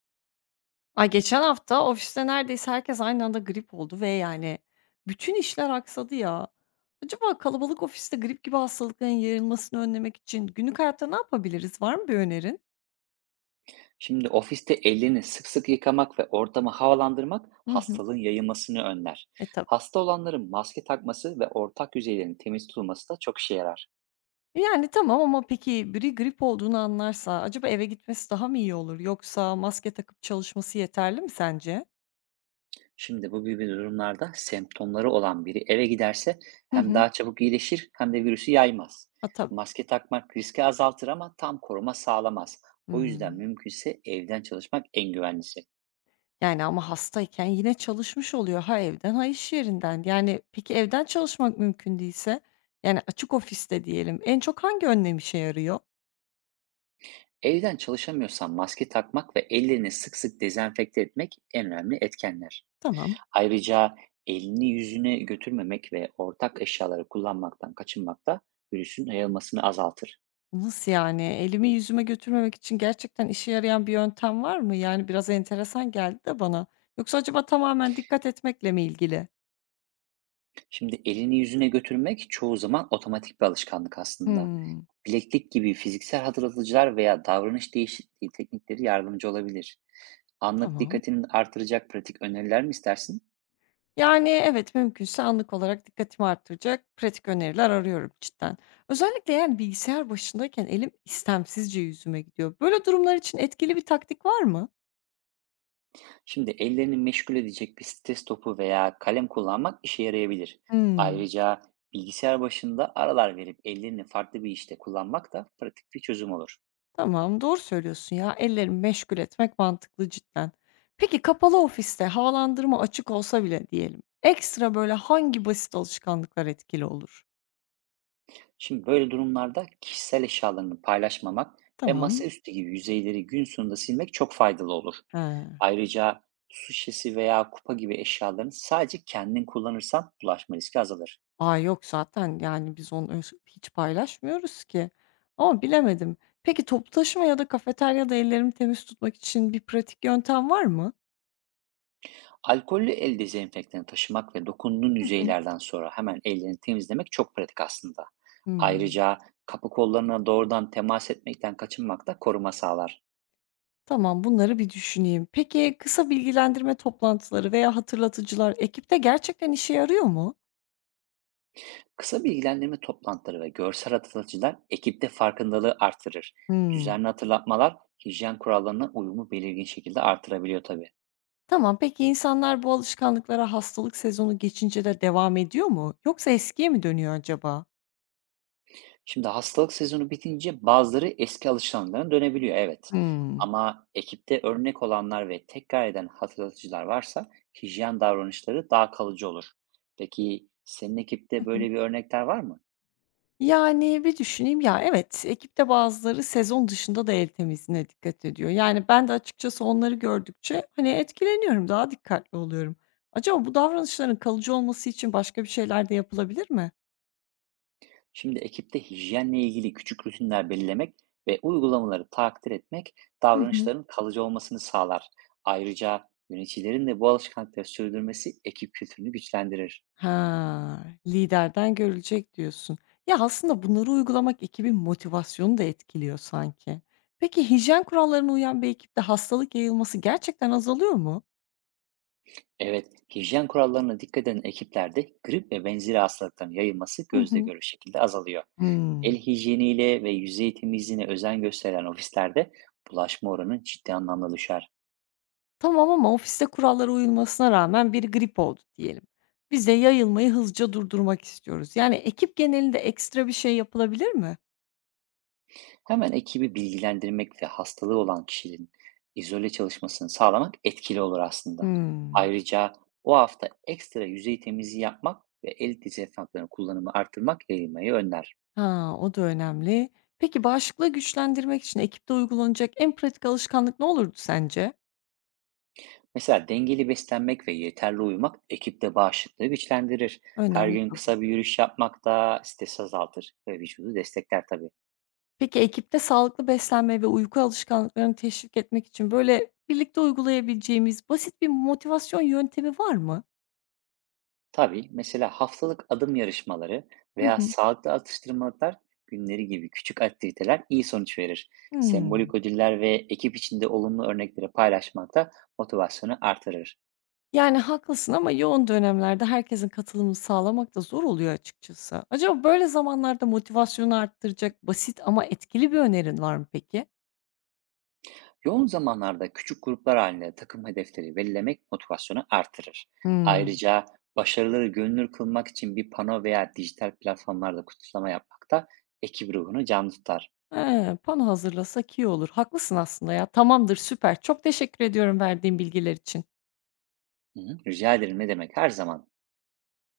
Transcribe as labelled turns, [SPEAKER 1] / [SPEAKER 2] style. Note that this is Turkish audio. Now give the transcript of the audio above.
[SPEAKER 1] Ay, geçen hafta ofiste neredeyse herkes aynı anda grip oldu ve yani bütün işler aksadı ya. Acaba kalabalık ofiste grip gibi hastalıkların yayılmasını önlemek için günlük hayatta ne yapabiliriz? Var mı bir önerin?
[SPEAKER 2] Şimdi ofiste ellerini sık sık yıkamak ve ortamı havalandırmak
[SPEAKER 1] Hı hı.
[SPEAKER 2] hastalığın yayılmasını önler.
[SPEAKER 1] E tabii.
[SPEAKER 2] Hasta olanların maske takması ve ortak yüzeylerin temiz tutulması da çok işe yarar.
[SPEAKER 1] Yani tamam ama peki biri grip olduğunu anlarsa acaba eve gitmesi daha mı iyi olur? Yoksa maske takıp çalışması yeterli mi sence?
[SPEAKER 2] Şimdi bu gibi durumlarda semptomları olan biri eve giderse
[SPEAKER 1] Hı
[SPEAKER 2] hem
[SPEAKER 1] hı.
[SPEAKER 2] daha çabuk iyileşir hem de virüsü yaymaz.
[SPEAKER 1] Ha tabii.
[SPEAKER 2] Maske takmak riski azaltır ama tam koruma sağlamaz. O yüzden
[SPEAKER 1] Hmm.
[SPEAKER 2] mümkünse evden çalışmak en güvenlisi.
[SPEAKER 1] Yani, ama hastayken yine çalışmış oluyor. Ha evden, ha iş yerinden. Yani, peki evden çalışmak mümkün değilse, yani, açık ofiste diyelim, en çok hangi önlem işe yarıyor?
[SPEAKER 2] Evden çalışamıyorsan maske takmak ve ellerini sık sık dezenfekte etmek en önemli etkenler.
[SPEAKER 1] Tamam.
[SPEAKER 2] Ayrıca elini yüzüne götürmemek ve ortak eşyaları kullanmaktan kaçınmak da virüsün yayılmasını azaltır.
[SPEAKER 1] Nasıl yani? Elimi yüzüme götürmemek için gerçekten işe yarayan bir yöntem var mı? Yani, biraz enteresan geldi de bana. Yoksa acaba tamamen dikkat etmekle mi ilgili?
[SPEAKER 2] Şimdi elini yüzüne götürmek çoğu zaman otomatik bir alışkanlık aslında.
[SPEAKER 1] Hımm.
[SPEAKER 2] Bileklik gibi fiziksel hatırlatıcılar veya davranış değişikliği teknikleri yardımcı olabilir. Anlık
[SPEAKER 1] Tamam.
[SPEAKER 2] dikkatini artıracak pratik öneriler mi istersin?
[SPEAKER 1] Yani, evet, mümkünse anlık olarak dikkatimi arttıracak pratik öneriler arıyorum cidden. Özellikle, yani, bilgisayar başındayken elim istemsizce yüzüme gidiyor. Böyle durumlar için etkili bir taktik var mı?
[SPEAKER 2] Şimdi ellerini meşgul edecek bir stres topu veya kalem kullanmak işe yarayabilir.
[SPEAKER 1] Hımm,
[SPEAKER 2] Ayrıca bilgisayar başında aralar verip ellerini farklı bir işte kullanmak da pratik bir çözüm olur.
[SPEAKER 1] tamam, doğru söylüyorsun ya, ellerimi meşgul etmek mantıklı cidden. Peki, kapalı ofiste havalandırma açık olsa bile diyelim, ekstra, böyle, hangi basit alışkanlıklar etkili olur?
[SPEAKER 2] Şimdi böyle durumlarda kişisel eşyalarını paylaşmamak ve
[SPEAKER 1] Tamam.
[SPEAKER 2] masaüstü gibi yüzeyleri gün sonunda silmek çok faydalı olur.
[SPEAKER 1] He.
[SPEAKER 2] Ayrıca su şişesi veya kupa gibi eşyalarını sadece kendin kullanırsan bulaşma riski azalır.
[SPEAKER 1] A, yok zaten, yani, biz onu öş hiç paylaşmıyoruz ki ama bilemedim. Peki toplu taşıma ya da kafeteryada ellerimi temiz tutmak için bir pratik yöntem var mı?
[SPEAKER 2] Alkollü el dezenfektanı taşımak ve dokunduğun
[SPEAKER 1] Hı hı.
[SPEAKER 2] yüzeylerden sonra hemen ellerini temizlemek çok pratik aslında.
[SPEAKER 1] Hımm.
[SPEAKER 2] Ayrıca kapı kollarına doğrudan temas etmekten kaçınmak da koruma sağlar.
[SPEAKER 1] Tamam, bunları bir düşüneyim. Peki kısa bilgilendirme toplantıları veya hatırlatıcılar ekipte gerçekten işe yarıyor mu?
[SPEAKER 2] Kısa bilgilendirme toplantıları ve görsel hatırlatıcılar ekipte farkındalığı artırır.
[SPEAKER 1] Hımm.
[SPEAKER 2] Düzenli hatırlatmalar hijyen kurallarına uyumu belirgin şekilde artırabiliyor tabii.
[SPEAKER 1] Tamam, peki insanlar bu alışkanlıklara hastalık sezonu geçince de devam ediyor mu yoksa eskiye mi dönüyor acaba?
[SPEAKER 2] Şimdi hastalık sezonu bitince bazıları eski alışkanlıklarına dönebiliyor, evet.
[SPEAKER 1] Hımm.
[SPEAKER 2] Ama ekipte örnek olanlar ve tekrar eden hatırlatıcılar varsa hijyen davranışları daha kalıcı olur. Peki senin
[SPEAKER 1] Hı
[SPEAKER 2] ekipte
[SPEAKER 1] hı.
[SPEAKER 2] böyle bir örnekler var mı?
[SPEAKER 1] Yani, bir düşüneyim. Ya, evet, ekipte bazıları sezon dışında da el temizliğine dikkat ediyor. Yani, ben de açıkçası onları gördükçe, hani, etkileniyorum, daha dikkatli oluyorum. Acaba bu davranışların kalıcı olması için başka bir şeyler de yapılabilir mi?
[SPEAKER 2] Şimdi ekipte hijyenle ilgili küçük rutinler belirlemek ve uygulamaları takdir etmek
[SPEAKER 1] Hı hı.
[SPEAKER 2] davranışların kalıcı olmasını sağlar. Ayrıca yöneticilerin de bu alışkanlıkları sürdürmesi ekip kültürünü güçlendirir.
[SPEAKER 1] Ha, liderden görülecek diyorsun. Ya, aslında bunları uygulamak ekibin motivasyonu da etkiliyor sanki. Peki hijyen kurallarına uyan bir ekipte hastalık yayılması gerçekten azalıyor mu?
[SPEAKER 2] Evet, hijyen kurallarına dikkat eden ekiplerde grip ve benzeri hastalıkların yayılması
[SPEAKER 1] Hı
[SPEAKER 2] gözle
[SPEAKER 1] hı.
[SPEAKER 2] görülür şekilde azalıyor. El
[SPEAKER 1] Hımm.
[SPEAKER 2] hijyeniyle ve yüzey temizliğine özen gösteren ofislerde bulaşma oranı ciddi anlamda düşer.
[SPEAKER 1] Tamam ama ofiste kurallara uyulmasına rağmen biri grip oldu diyelim. Bize yayılmayı hızlıca durdurmak istiyoruz. Yani ekip genelinde ekstra bir şey yapılabilir mi?
[SPEAKER 2] Hemen ekibi bilgilendirmek ve hastalığı olan kişinin izole çalışmasını sağlamak etkili olur aslında.
[SPEAKER 1] Hmm.
[SPEAKER 2] Ayrıca o hafta ekstra yüzey temizliği yapmak ve el dezenfektanı kullanımı artırmak yayılmayı önler.
[SPEAKER 1] Ha, o da önemli. Peki bağışıklığı güçlendirmek için ekipte uygulanacak en pratik alışkanlık ne olurdu sence?
[SPEAKER 2] Mesela dengeli beslenmek ve yeterli uyumak ekipte bağışıklığı güçlendirir. Her
[SPEAKER 1] Önemli
[SPEAKER 2] gün
[SPEAKER 1] tabii.
[SPEAKER 2] kısa bir yürüyüş yapmak da stresi azaltır ve vücudu destekler tabii.
[SPEAKER 1] Peki ekipte sağlıklı beslenme ve uyku alışkanlıklarını teşvik etmek için böyle birlikte uygulayabileceğimiz basit bir motivasyon yöntemi var mı?
[SPEAKER 2] Tabii mesela haftalık adım yarışmaları
[SPEAKER 1] Hı
[SPEAKER 2] veya
[SPEAKER 1] hı.
[SPEAKER 2] sağlıklı atıştırmalıklar günleri gibi küçük aktiviteler iyi sonuç verir.
[SPEAKER 1] Hmm.
[SPEAKER 2] Sembolik ödüller ve ekip içinde olumlu örnekleri paylaşmak da motivasyonu artırır.
[SPEAKER 1] Yani, haklısın ama yoğun dönemlerde herkesin katılımını sağlamak da zor oluyor açıkçası. Acaba böyle zamanlarda motivasyonu arttıracak basit ama etkili bir önerin var mı peki?
[SPEAKER 2] Yoğun zamanlarda küçük gruplar halinde takım hedefleri belirlemek motivasyonu artırır.
[SPEAKER 1] Hımm.
[SPEAKER 2] Ayrıca başarıları görünür kılmak için bir pano veya dijital platformlarda kutlama yapmak da ekip ruhunu canlı tutar.
[SPEAKER 1] He, pano hazırlasak iyi olur. Haklısın aslında ya. Tamamdır, süper. Çok teşekkür ediyorum verdiğin bilgiler için.
[SPEAKER 2] Hı hı, rica ederim, ne demek, her zaman.